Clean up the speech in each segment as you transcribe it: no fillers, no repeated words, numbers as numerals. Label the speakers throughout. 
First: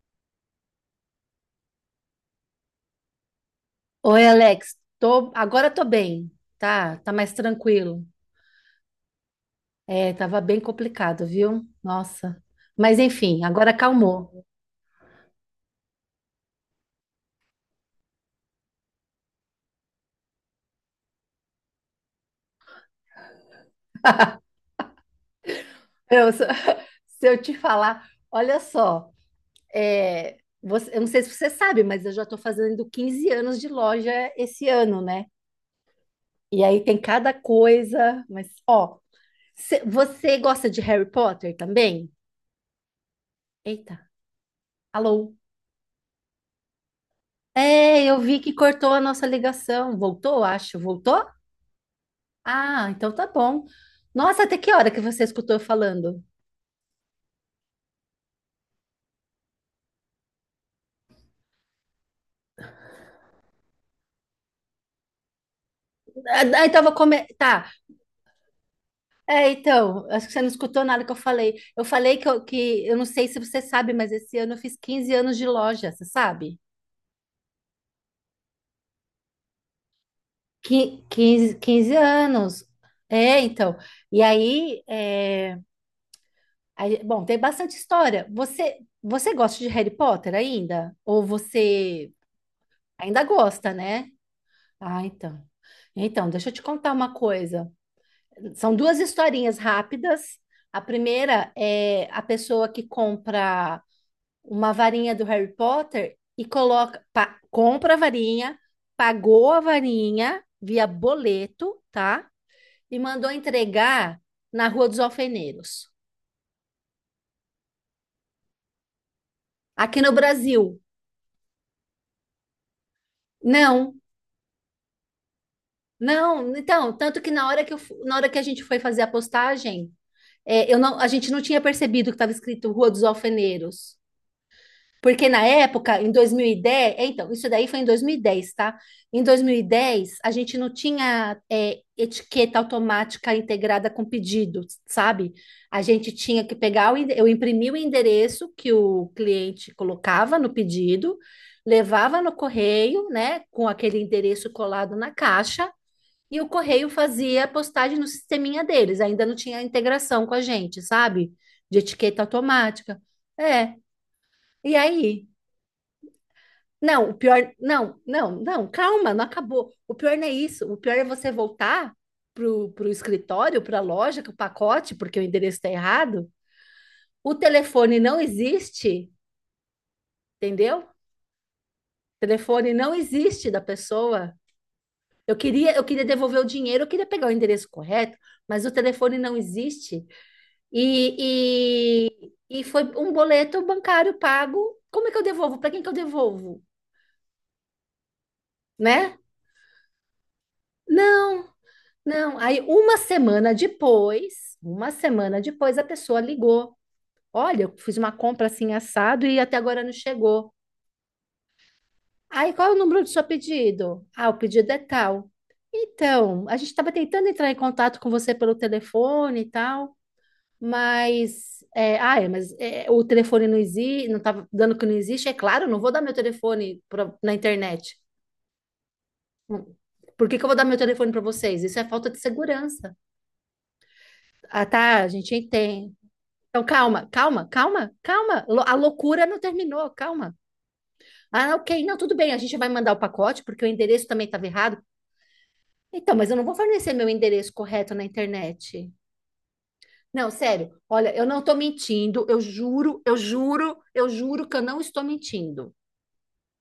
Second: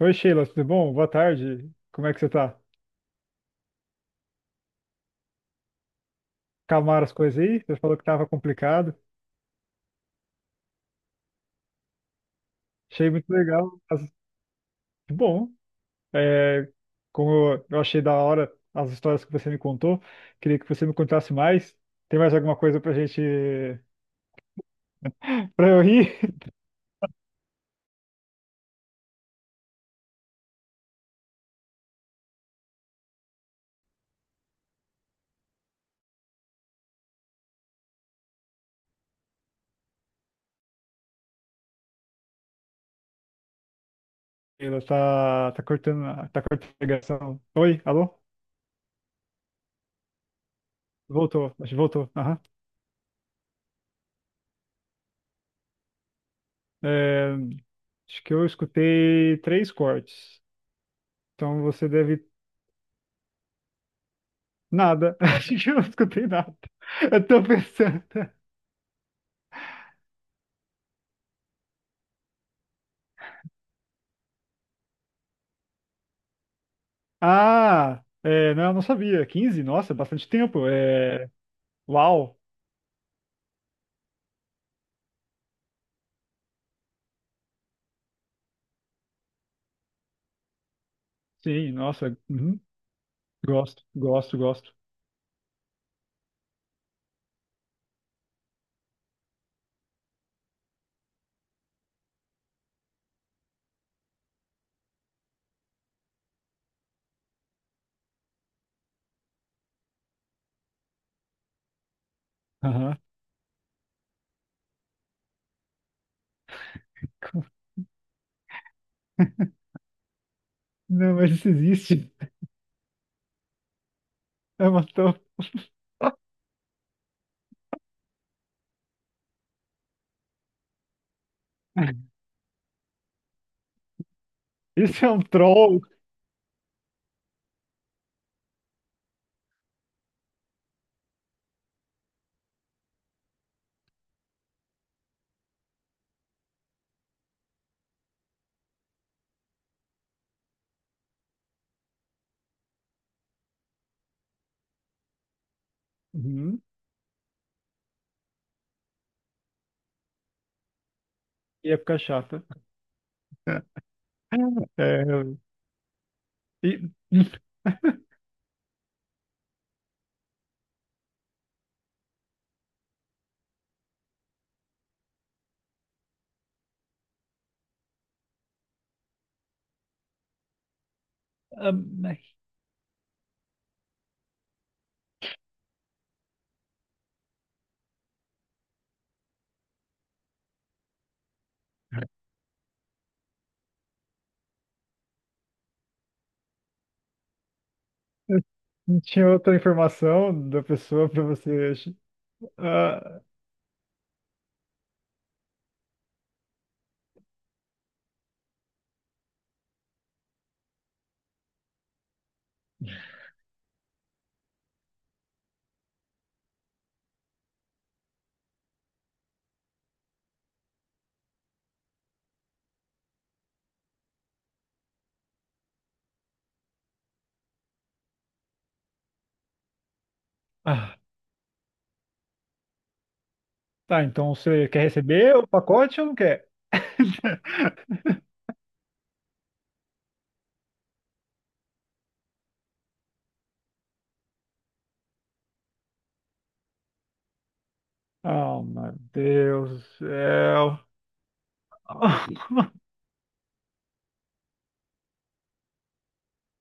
Speaker 1: Oi, Sheila, tudo bom? Boa tarde. Como é que você tá?
Speaker 2: Oi, Alex. Agora tô bem, tá?
Speaker 1: Calmaram
Speaker 2: Tá
Speaker 1: as
Speaker 2: mais
Speaker 1: coisas aí? Você falou que
Speaker 2: tranquilo.
Speaker 1: tava complicado.
Speaker 2: É, tava bem complicado, viu? Nossa. Mas
Speaker 1: Achei muito
Speaker 2: enfim, agora
Speaker 1: legal. As...
Speaker 2: acalmou.
Speaker 1: Que bom. é, Como eu achei da hora as histórias que você me contou, queria que você me contasse mais. Tem mais alguma coisa pra gente pra eu rir?
Speaker 2: Se se eu te falar, olha só, eu não sei se você sabe, mas eu já tô fazendo 15 anos de loja esse ano, né? E aí tem cada coisa, mas ó, você gosta de Harry Potter também? Eita,
Speaker 1: Sheila,
Speaker 2: alô?
Speaker 1: tá, tá cortando, tá cortando a ligação. Oi,
Speaker 2: É, eu
Speaker 1: alô?
Speaker 2: vi que cortou a nossa ligação. Voltou, acho. Voltou?
Speaker 1: Voltou, acho que voltou. Aham.
Speaker 2: Ah, então tá bom. Nossa, até que hora que você escutou eu falando?
Speaker 1: É, acho que eu escutei três cortes. Então você deve... Nada. A gente não escutei
Speaker 2: Ah,
Speaker 1: nada.
Speaker 2: ah, então eu vou comer.
Speaker 1: Eu tô
Speaker 2: Tá.
Speaker 1: pensando.
Speaker 2: É, então, acho que você não escutou nada que eu falei. Eu falei que que eu não sei se você sabe, mas esse ano eu fiz 15 anos de loja, você sabe?
Speaker 1: Ah, é, não, eu não sabia. Quinze, nossa, é bastante tempo. É,
Speaker 2: 15, 15
Speaker 1: uau.
Speaker 2: anos. É, então. E aí, bom, tem bastante história. Você gosta de Harry Potter ainda? Ou
Speaker 1: Sim,
Speaker 2: você
Speaker 1: nossa. Uhum.
Speaker 2: ainda gosta,
Speaker 1: Gosto,
Speaker 2: né?
Speaker 1: gosto, gosto.
Speaker 2: Ah, então. Então, deixa eu te contar uma coisa. São duas historinhas rápidas. A primeira é a pessoa que compra uma varinha do Harry Potter e compra a varinha, pagou a varinha via boleto, tá?
Speaker 1: Aham.
Speaker 2: E mandou entregar na Rua dos Alfeneiros. Aqui no Brasil,
Speaker 1: Não, mas isso existe.
Speaker 2: não,
Speaker 1: É uma to-
Speaker 2: não. Então, tanto que na hora que a gente foi fazer a postagem, é, eu não, a gente não tinha percebido que estava escrito Rua dos Alfeneiros.
Speaker 1: Isso é um
Speaker 2: Porque na
Speaker 1: troll.
Speaker 2: época, em 2010, é, então, isso daí foi em 2010, tá? Em 2010, a gente não tinha etiqueta automática integrada com pedido, sabe? A gente tinha que eu imprimi o endereço que o cliente colocava no pedido, levava no correio, né, com aquele endereço colado na caixa, e o
Speaker 1: Uhum.
Speaker 2: correio fazia a postagem no sisteminha deles. Ainda não tinha integração com a gente, sabe?
Speaker 1: E
Speaker 2: De
Speaker 1: época
Speaker 2: etiqueta
Speaker 1: chata.
Speaker 2: automática. É. E
Speaker 1: É,
Speaker 2: aí?
Speaker 1: e-
Speaker 2: Não, o pior. Não, não, não, calma, não acabou. O pior não é isso. O pior é você voltar pro escritório, para a loja, com o pacote, porque o endereço está errado. O telefone não existe, entendeu? O
Speaker 1: Ah, mas...
Speaker 2: telefone não existe da pessoa. Eu queria devolver o dinheiro, eu queria pegar o endereço correto, mas o telefone não existe. E foi um boleto bancário pago. Como é que eu devolvo? Para quem que eu devolvo?
Speaker 1: Não
Speaker 2: Né?
Speaker 1: tinha outra informação da pessoa pra
Speaker 2: Não.
Speaker 1: você.
Speaker 2: Não, aí uma semana depois a pessoa ligou. Olha, eu fiz uma compra assim assado e até agora não chegou. Aí qual é o número do seu pedido? Ah, o pedido é tal. Então, a gente estava tentando entrar em contato com você pelo telefone e tal, mas o telefone não existe, não estava dando que não existe. É claro, eu não vou dar meu telefone na internet. Por que que eu vou dar meu
Speaker 1: Ah, ah.
Speaker 2: telefone para vocês? Isso é falta de segurança.
Speaker 1: Tá, então
Speaker 2: Ah,
Speaker 1: você quer
Speaker 2: tá, a gente
Speaker 1: receber o
Speaker 2: entende.
Speaker 1: pacote ou não quer?
Speaker 2: Então, calma, calma, calma, calma. A loucura não terminou, calma. Ah, ok, não, tudo bem, a gente vai mandar o pacote, porque o endereço também estava errado. Então, mas eu não vou fornecer meu endereço correto na
Speaker 1: Oh,
Speaker 2: internet.
Speaker 1: meu Deus do
Speaker 2: Não, sério,
Speaker 1: céu.
Speaker 2: olha, eu não estou mentindo, eu juro, eu juro, eu juro que eu não estou mentindo.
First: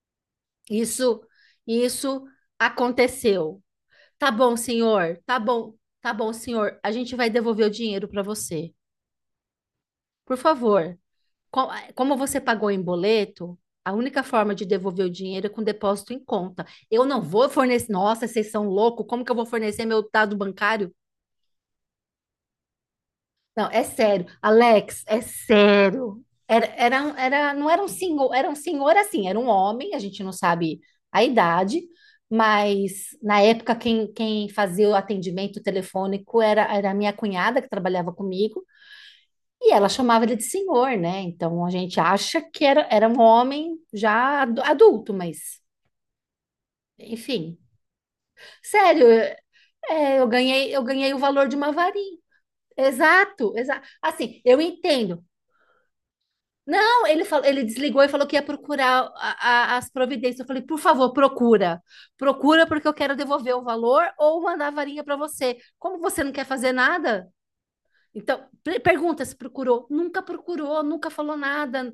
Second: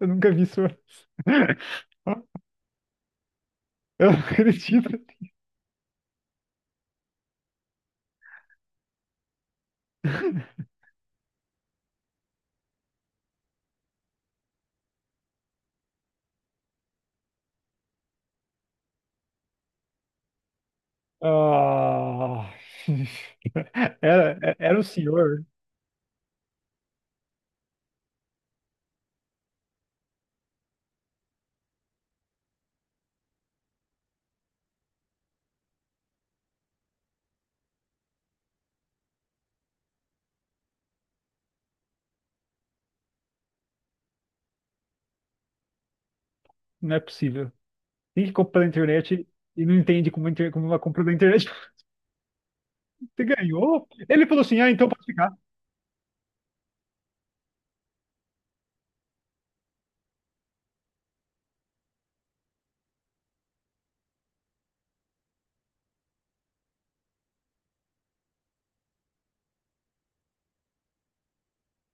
Speaker 1: Eu nunca vi isso antes.
Speaker 2: Isso, isso aconteceu.
Speaker 1: Eu não
Speaker 2: Tá bom,
Speaker 1: acredito.
Speaker 2: senhor, tá bom, tá bom, senhor, a gente vai devolver o dinheiro para você. Por favor. Como você pagou em boleto, a única forma de devolver o dinheiro é com depósito em conta. Eu não vou fornecer. Nossa, vocês são loucos. Como que eu vou fornecer meu dado bancário?
Speaker 1: Ah,
Speaker 2: Não, é sério.
Speaker 1: era, era o
Speaker 2: Alex, é
Speaker 1: senhor.
Speaker 2: sério. Não era um senhor, era um senhor assim, era um homem, a gente não sabe a idade, mas na época quem fazia o atendimento telefônico era a minha cunhada que trabalhava comigo. E ela chamava ele de senhor, né? Então a gente acha que era um homem já adulto, mas
Speaker 1: Não é possível.
Speaker 2: enfim.
Speaker 1: Quem que compra na
Speaker 2: Sério,
Speaker 1: internet e não entende
Speaker 2: eu
Speaker 1: como, como
Speaker 2: ganhei,
Speaker 1: uma
Speaker 2: eu
Speaker 1: compra na
Speaker 2: ganhei o
Speaker 1: internet?
Speaker 2: valor de uma varinha.
Speaker 1: Você
Speaker 2: Exato, exato.
Speaker 1: ganhou? Ele
Speaker 2: Assim,
Speaker 1: falou
Speaker 2: eu
Speaker 1: assim: ah, então pode
Speaker 2: entendo.
Speaker 1: ficar.
Speaker 2: Não, ele falou, ele desligou e falou que ia procurar as providências. Eu falei, por favor, procura. Procura porque eu quero devolver o valor ou mandar a varinha para você. Como você não quer fazer nada? Então, pergunta se procurou. Nunca procurou, nunca falou nada.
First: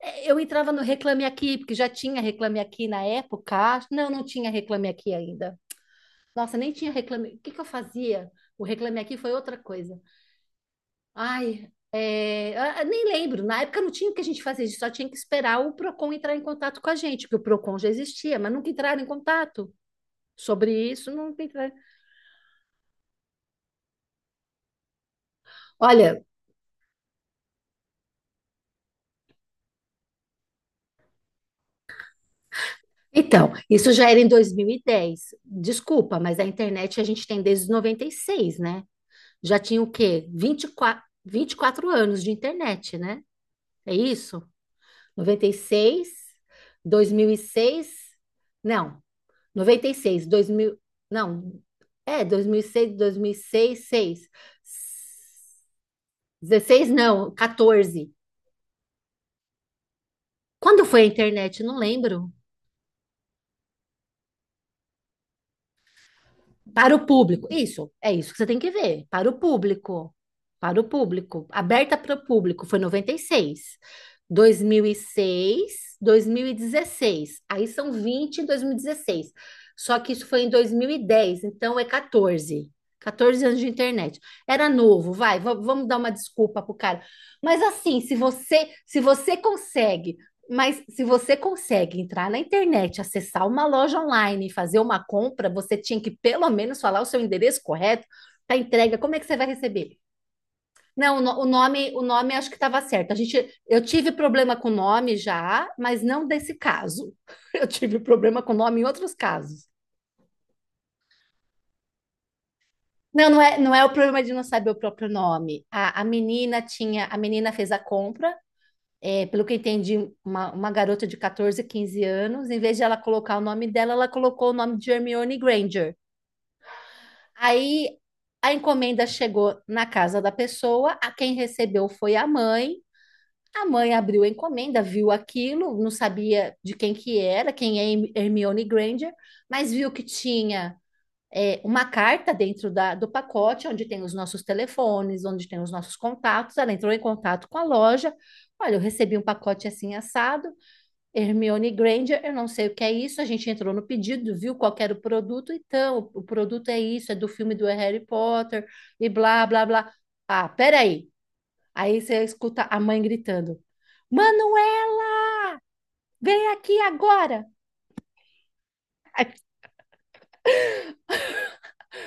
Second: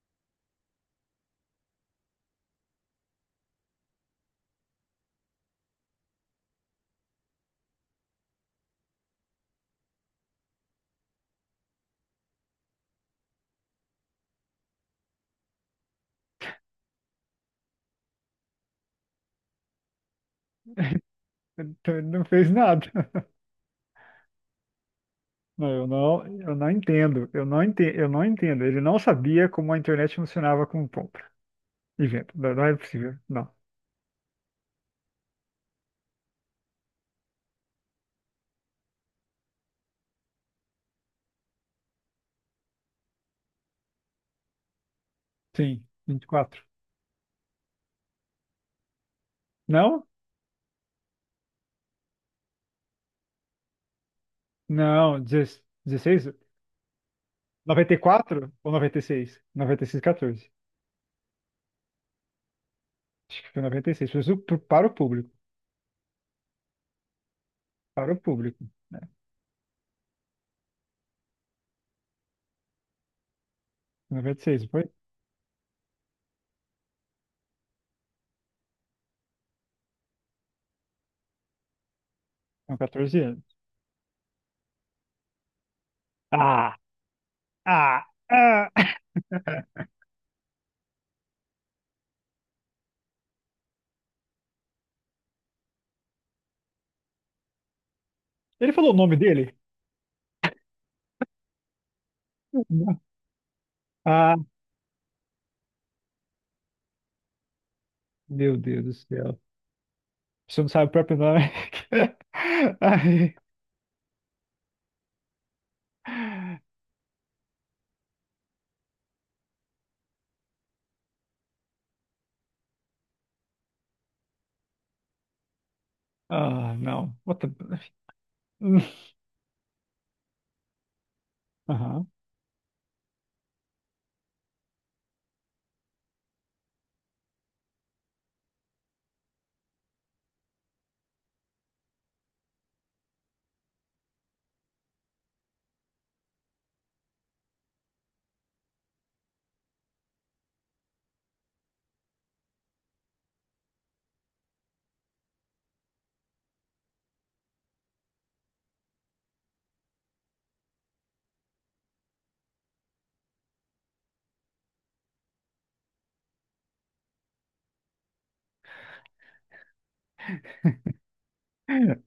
Speaker 2: Eu entrava no Reclame Aqui, porque já tinha Reclame Aqui na época. Não, não tinha Reclame Aqui ainda. Nossa, nem tinha Reclame. O que que eu fazia? O Reclame Aqui foi outra coisa. Ai, nem lembro, na época não tinha o que a gente fazer, a gente só tinha que esperar o PROCON entrar em contato com a gente, porque o PROCON já existia, mas nunca entraram em contato sobre isso, não, entraram.
Speaker 1: Então, ele não fez nada. Não,
Speaker 2: Olha,
Speaker 1: eu não entendo. Eu não entendo, eu não entendo. Ele não sabia como a internet funcionava com compra e venda. Não, não é possível. Não.
Speaker 2: então, isso já era em 2010. Desculpa, mas a internet a gente tem desde os 96, né? Já tinha o quê? Vinte e quatro anos de internet, né? É isso? Noventa e
Speaker 1: Sim,
Speaker 2: seis,
Speaker 1: vinte e quatro.
Speaker 2: 2006? Não. Noventa e
Speaker 1: Não?
Speaker 2: seis, dois mil? Não, é 2006, seis, seis,
Speaker 1: Não, dezesseis, dezesseis?
Speaker 2: 16? Não,
Speaker 1: Noventa e
Speaker 2: 14.
Speaker 1: quatro ou noventa... Noventa e seis? Noventa e seis, 14.
Speaker 2: Quando foi a internet? Não lembro.
Speaker 1: Acho que foi 96. Para o público.
Speaker 2: Para o público. Isso, é
Speaker 1: Para o
Speaker 2: isso que você tem
Speaker 1: público.
Speaker 2: que
Speaker 1: Né?
Speaker 2: ver. Para o público. Para o público. Aberta para o público. Foi noventa e seis, dois
Speaker 1: 96,
Speaker 2: dois
Speaker 1: não
Speaker 2: mil
Speaker 1: foi?
Speaker 2: e seis, 2016. Aí são 20 em 2016. Só que isso foi em 2010, então é 14.
Speaker 1: Com 14
Speaker 2: 14
Speaker 1: anos.
Speaker 2: anos de internet. Era novo, vamos dar uma desculpa pro
Speaker 1: Ah,
Speaker 2: cara. Mas assim,
Speaker 1: ah, ah.
Speaker 2: se você consegue entrar na internet, acessar uma loja online e fazer uma compra, você tinha que pelo menos falar o seu endereço correto para
Speaker 1: Ele falou o
Speaker 2: entrega. Como
Speaker 1: nome
Speaker 2: é que você vai
Speaker 1: dele?
Speaker 2: receber? Não, o no- o nome acho que estava certo. Eu tive
Speaker 1: Ah,
Speaker 2: problema com o nome já, mas não desse caso. Eu tive problema com o
Speaker 1: meu
Speaker 2: nome em
Speaker 1: Deus do
Speaker 2: outros
Speaker 1: céu.
Speaker 2: casos.
Speaker 1: Você não sabe o próprio nome.
Speaker 2: Não,
Speaker 1: Ai.
Speaker 2: não é o problema de não saber o próprio nome. A menina fez a compra, pelo que eu entendi, uma garota de 14, 15 anos, em vez de ela colocar o nome dela, ela colocou o nome de Hermione Granger.
Speaker 1: Ah, não. Puta...
Speaker 2: Aí a encomenda chegou na casa da pessoa, a quem recebeu
Speaker 1: Aham.
Speaker 2: foi a mãe. A mãe abriu a encomenda, viu aquilo, não sabia de quem que era, quem é Hermione Granger, mas viu que tinha uma carta dentro do pacote, onde tem os nossos telefones, onde tem os nossos contatos. Ela entrou em contato com a loja. Olha, eu recebi um pacote assim assado. Hermione Granger, eu não sei o que é isso. A gente entrou no pedido, viu qual que era o produto, então o produto é isso, é do filme do Harry Potter e blá blá blá. Ah, peraí. Aí você escuta a mãe gritando: Manoel, vem aqui agora. Ai,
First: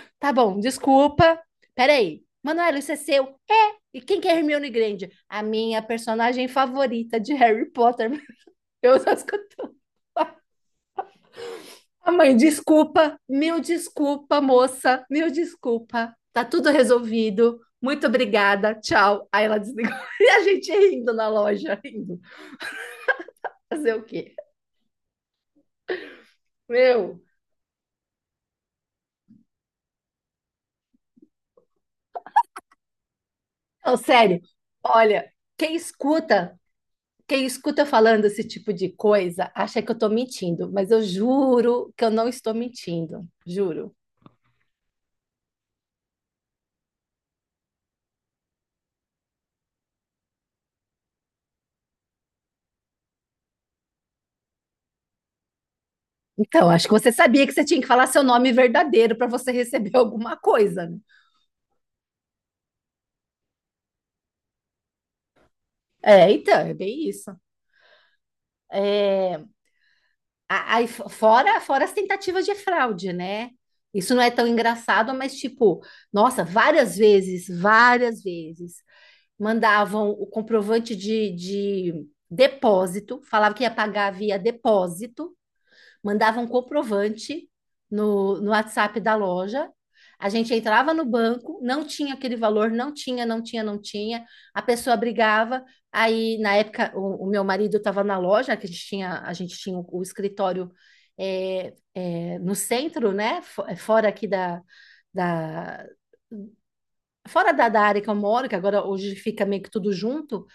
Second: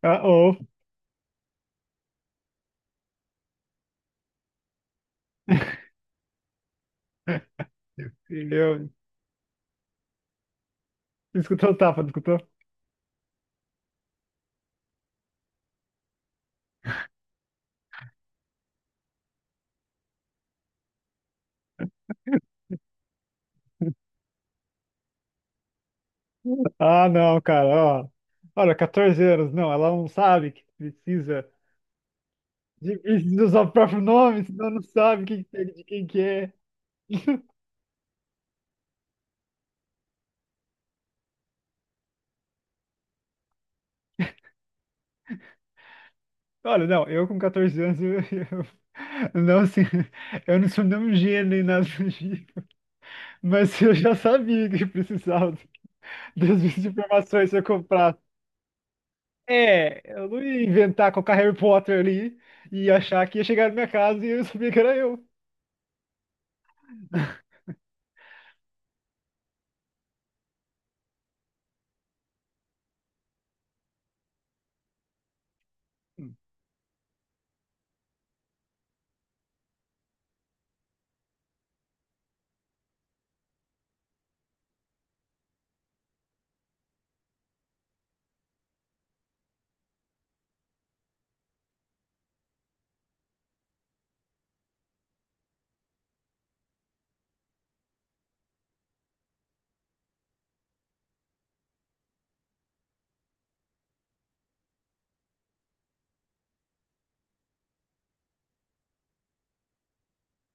Speaker 1: Ah,
Speaker 2: tá
Speaker 1: oh,
Speaker 2: bom, desculpa. Peraí. Manoel, isso é seu? É. E quem que é Hermione Granger? A minha personagem favorita de Harry Potter.
Speaker 1: eu...
Speaker 2: Eu só escutei.
Speaker 1: Escutou o tapa, não
Speaker 2: A mãe,
Speaker 1: escutou?
Speaker 2: desculpa, mil desculpa, moça, mil desculpa. Tá tudo resolvido. Muito obrigada, tchau. Aí ela desligou. E a gente rindo na loja, rindo. Fazer o quê?
Speaker 1: Ah,
Speaker 2: Meu,
Speaker 1: não, cara, ó. Olha, 14 anos, não, ela não sabe que precisa de, precisa usar o
Speaker 2: não,
Speaker 1: próprio
Speaker 2: sério.
Speaker 1: nome, senão não sabe
Speaker 2: Olha,
Speaker 1: quem, que é,
Speaker 2: quem
Speaker 1: de quem que é.
Speaker 2: escuta, quem escuta eu falando esse tipo de coisa, acha que eu tô mentindo, mas eu juro que eu não estou mentindo, juro.
Speaker 1: Olha, não, eu com 14 anos, não, assim, eu não sou nem um gênio nem nada do tipo, mas eu já sabia que precisava das
Speaker 2: Então,
Speaker 1: minhas
Speaker 2: acho que você sabia
Speaker 1: informações
Speaker 2: que
Speaker 1: se
Speaker 2: você
Speaker 1: eu
Speaker 2: tinha que falar
Speaker 1: comprasse.
Speaker 2: seu nome verdadeiro para você receber
Speaker 1: É, eu
Speaker 2: alguma
Speaker 1: não ia
Speaker 2: coisa, né?
Speaker 1: inventar colocar Harry Potter ali e achar que ia chegar na minha casa e eu sabia que era eu.
Speaker 2: É, então, é bem isso. É, Aí, fora as tentativas de fraude, né? Isso não é tão engraçado, mas tipo,
Speaker 1: Hum.
Speaker 2: nossa, várias vezes, mandavam o comprovante de depósito, falava que ia pagar via depósito, mandava um comprovante no WhatsApp da loja. A gente entrava no banco, não tinha aquele valor, não tinha, não tinha, não tinha. A pessoa brigava. Aí, na época, o meu marido estava na loja, que a gente tinha, a gente tinha o escritório no centro, né? Fora aqui da, da área que eu moro, que agora hoje fica meio que tudo junto.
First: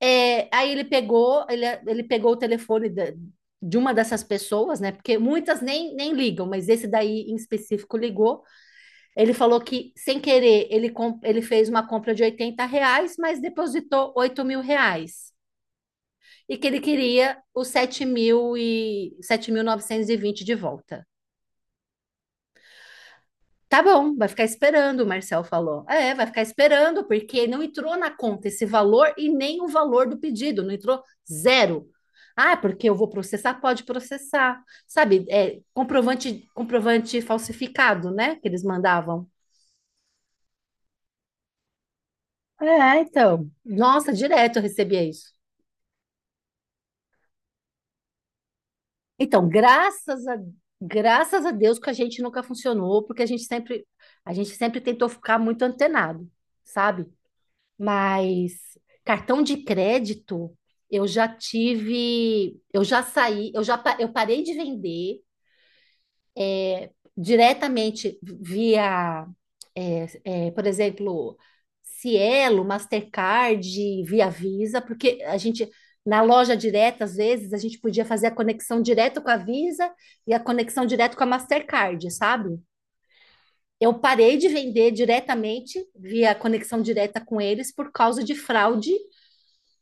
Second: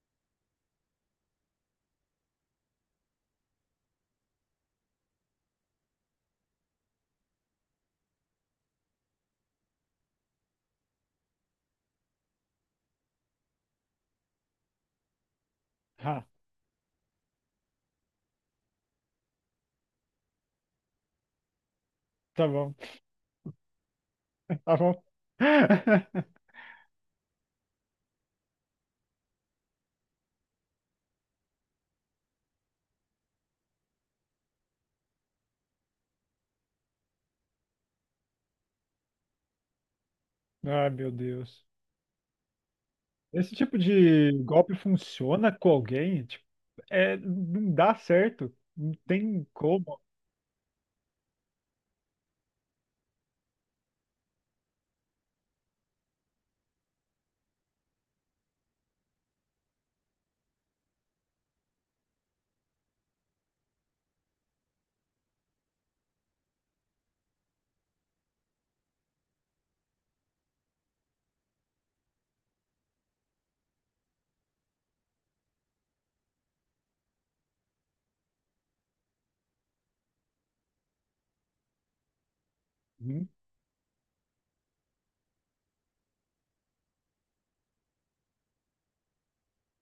Speaker 2: É, aí ele pegou o telefone de uma dessas pessoas, né? Porque muitas nem ligam, mas esse daí em específico ligou. Ele falou que, sem querer, ele fez uma compra de R$ 80, mas depositou R$ 8.000.
Speaker 1: Ah,
Speaker 2: E que ele queria os sete mil novecentos e vinte de volta.
Speaker 1: tá bom,
Speaker 2: Tá bom, vai ficar
Speaker 1: tá
Speaker 2: esperando,
Speaker 1: bom.
Speaker 2: o Marcel falou. É, vai ficar esperando, porque não entrou na conta esse valor e nem o valor do pedido, não entrou zero. Ah, porque eu vou processar? Pode processar. Sabe, comprovante falsificado, né? Que eles mandavam.
Speaker 1: Ah, meu Deus.
Speaker 2: É, então.
Speaker 1: Esse tipo
Speaker 2: Nossa,
Speaker 1: de
Speaker 2: direto eu
Speaker 1: golpe
Speaker 2: recebia isso.
Speaker 1: funciona com alguém? Tipo, é, não dá certo. Não tem
Speaker 2: Então,
Speaker 1: como.
Speaker 2: graças a Deus que a gente nunca funcionou, porque a gente sempre tentou ficar muito antenado, sabe? Mas cartão de crédito, eu já tive, eu já saí, eu já pa- eu parei de vender diretamente via, por exemplo, Cielo, Mastercard, via Visa, porque a gente na loja direta, às vezes, a gente podia fazer a conexão direto com a Visa e a conexão direto com a Mastercard, sabe?
Speaker 1: Uhum.
Speaker 2: Eu parei de vender diretamente via conexão direta com eles por causa de fraude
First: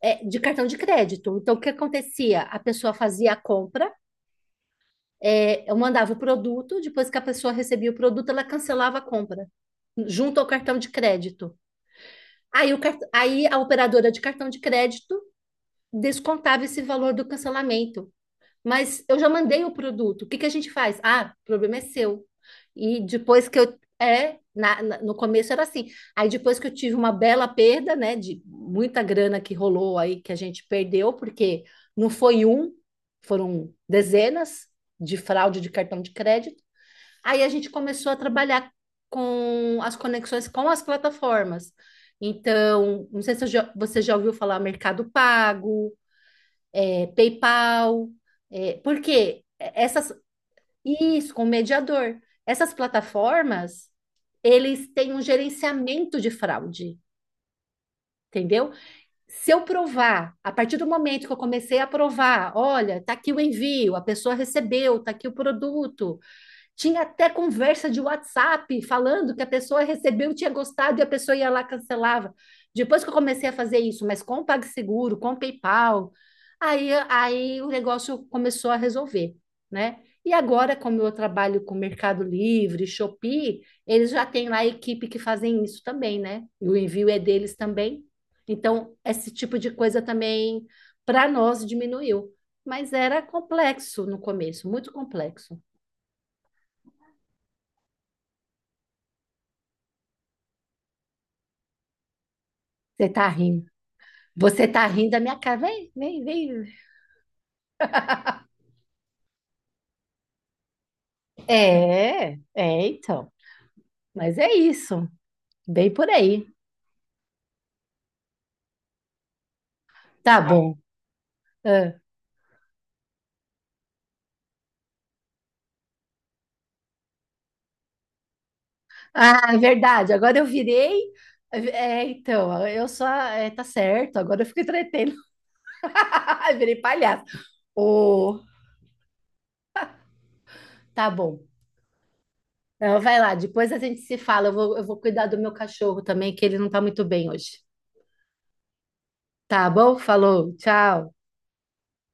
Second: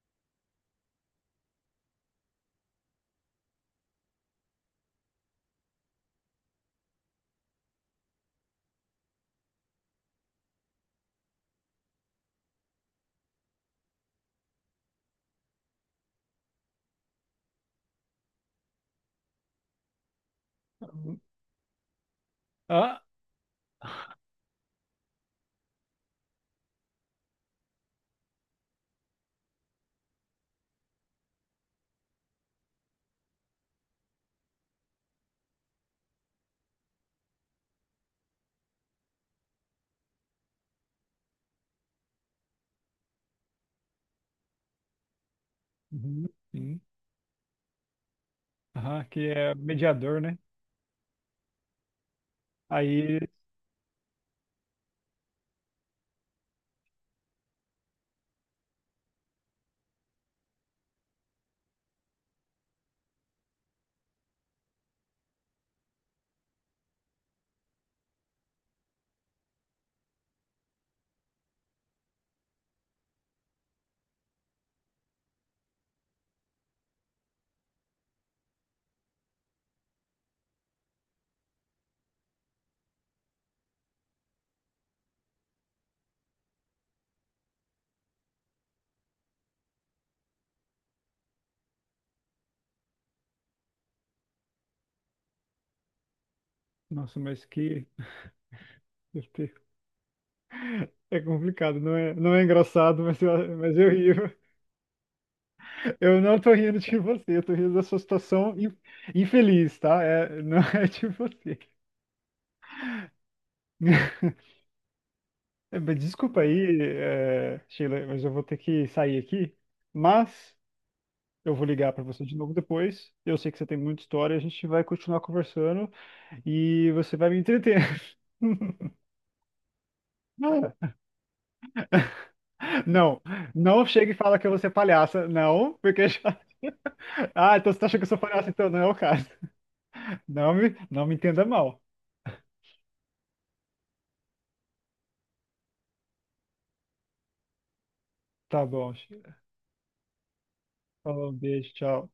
Speaker 2: é, de cartão de crédito. Então, o que acontecia? A pessoa fazia a compra, eu mandava o produto, depois que a pessoa recebia o produto, ela cancelava a compra, junto ao cartão de crédito. Aí, aí a operadora de cartão de crédito descontava esse valor do cancelamento. Mas eu já mandei o produto. O que que a gente faz? Ah, o problema é seu. E
Speaker 1: Ah,
Speaker 2: depois que eu. É, no começo era assim. Aí depois que eu tive uma bela perda, né, de muita grana que rolou aí, que a gente perdeu, porque não foi um, foram dezenas de fraude de cartão de crédito. Aí a gente começou a trabalhar com as conexões com as plataformas. Então, não sei se você já ouviu falar Mercado Pago,
Speaker 1: uhum, sim.
Speaker 2: PayPal,
Speaker 1: Aham, que
Speaker 2: porque
Speaker 1: é
Speaker 2: essas,
Speaker 1: mediador, né?
Speaker 2: isso, com mediador. Essas
Speaker 1: Aí,
Speaker 2: plataformas, eles têm um gerenciamento de fraude, entendeu? Se eu provar, a partir do momento que eu comecei a provar, olha, tá aqui o envio, a pessoa recebeu, tá aqui o produto, tinha até conversa de WhatsApp falando que a pessoa recebeu, tinha gostado e a pessoa ia lá e cancelava. Depois que eu comecei a fazer isso, mas com o PagSeguro, com o PayPal, aí o negócio começou a resolver, né? E agora, como eu trabalho com Mercado Livre, Shopee, eles já têm lá a equipe que fazem isso também, né? E o envio é deles também. Então, esse tipo de coisa também, para nós, diminuiu. Mas era complexo no começo, muito complexo.
Speaker 1: nossa, mas que... É complicado, não é, não é engraçado,
Speaker 2: Você tá rindo.
Speaker 1: mas eu ri.
Speaker 2: Você tá rindo da minha cara. Vem,
Speaker 1: Eu
Speaker 2: vem,
Speaker 1: não tô
Speaker 2: vem.
Speaker 1: rindo de você, eu tô rindo da sua situação infeliz, tá? É, não é de você.
Speaker 2: Então, mas é isso.
Speaker 1: É,
Speaker 2: Bem
Speaker 1: mas...
Speaker 2: por
Speaker 1: Desculpa
Speaker 2: aí.
Speaker 1: aí, é, Sheila, mas eu vou ter que sair aqui.
Speaker 2: Tá. Ah,
Speaker 1: Mas
Speaker 2: bom.
Speaker 1: eu vou
Speaker 2: Ah,
Speaker 1: ligar para você de novo depois. Eu sei que você tem muita história, a gente vai continuar conversando e você vai me entreter.
Speaker 2: Ah, é verdade. Agora eu virei. É, então, eu só.
Speaker 1: Não,
Speaker 2: É, tá
Speaker 1: não chega e
Speaker 2: certo.
Speaker 1: fala
Speaker 2: Agora eu
Speaker 1: que eu vou
Speaker 2: fico
Speaker 1: ser
Speaker 2: entretendo.
Speaker 1: palhaça, não, porque já...
Speaker 2: Virei palhaço.
Speaker 1: Ah, então você tá achando que eu sou
Speaker 2: Ô,
Speaker 1: palhaça, então não é o caso. Não
Speaker 2: tá
Speaker 1: me
Speaker 2: bom.
Speaker 1: entenda mal.
Speaker 2: Então, vai lá. Depois a gente se fala. Eu vou cuidar do meu cachorro também, que ele não tá muito bem hoje.
Speaker 1: Tá bom, Sheila.
Speaker 2: Tá bom? Falou. Tchau.
Speaker 1: Falou, um beijo, tchau.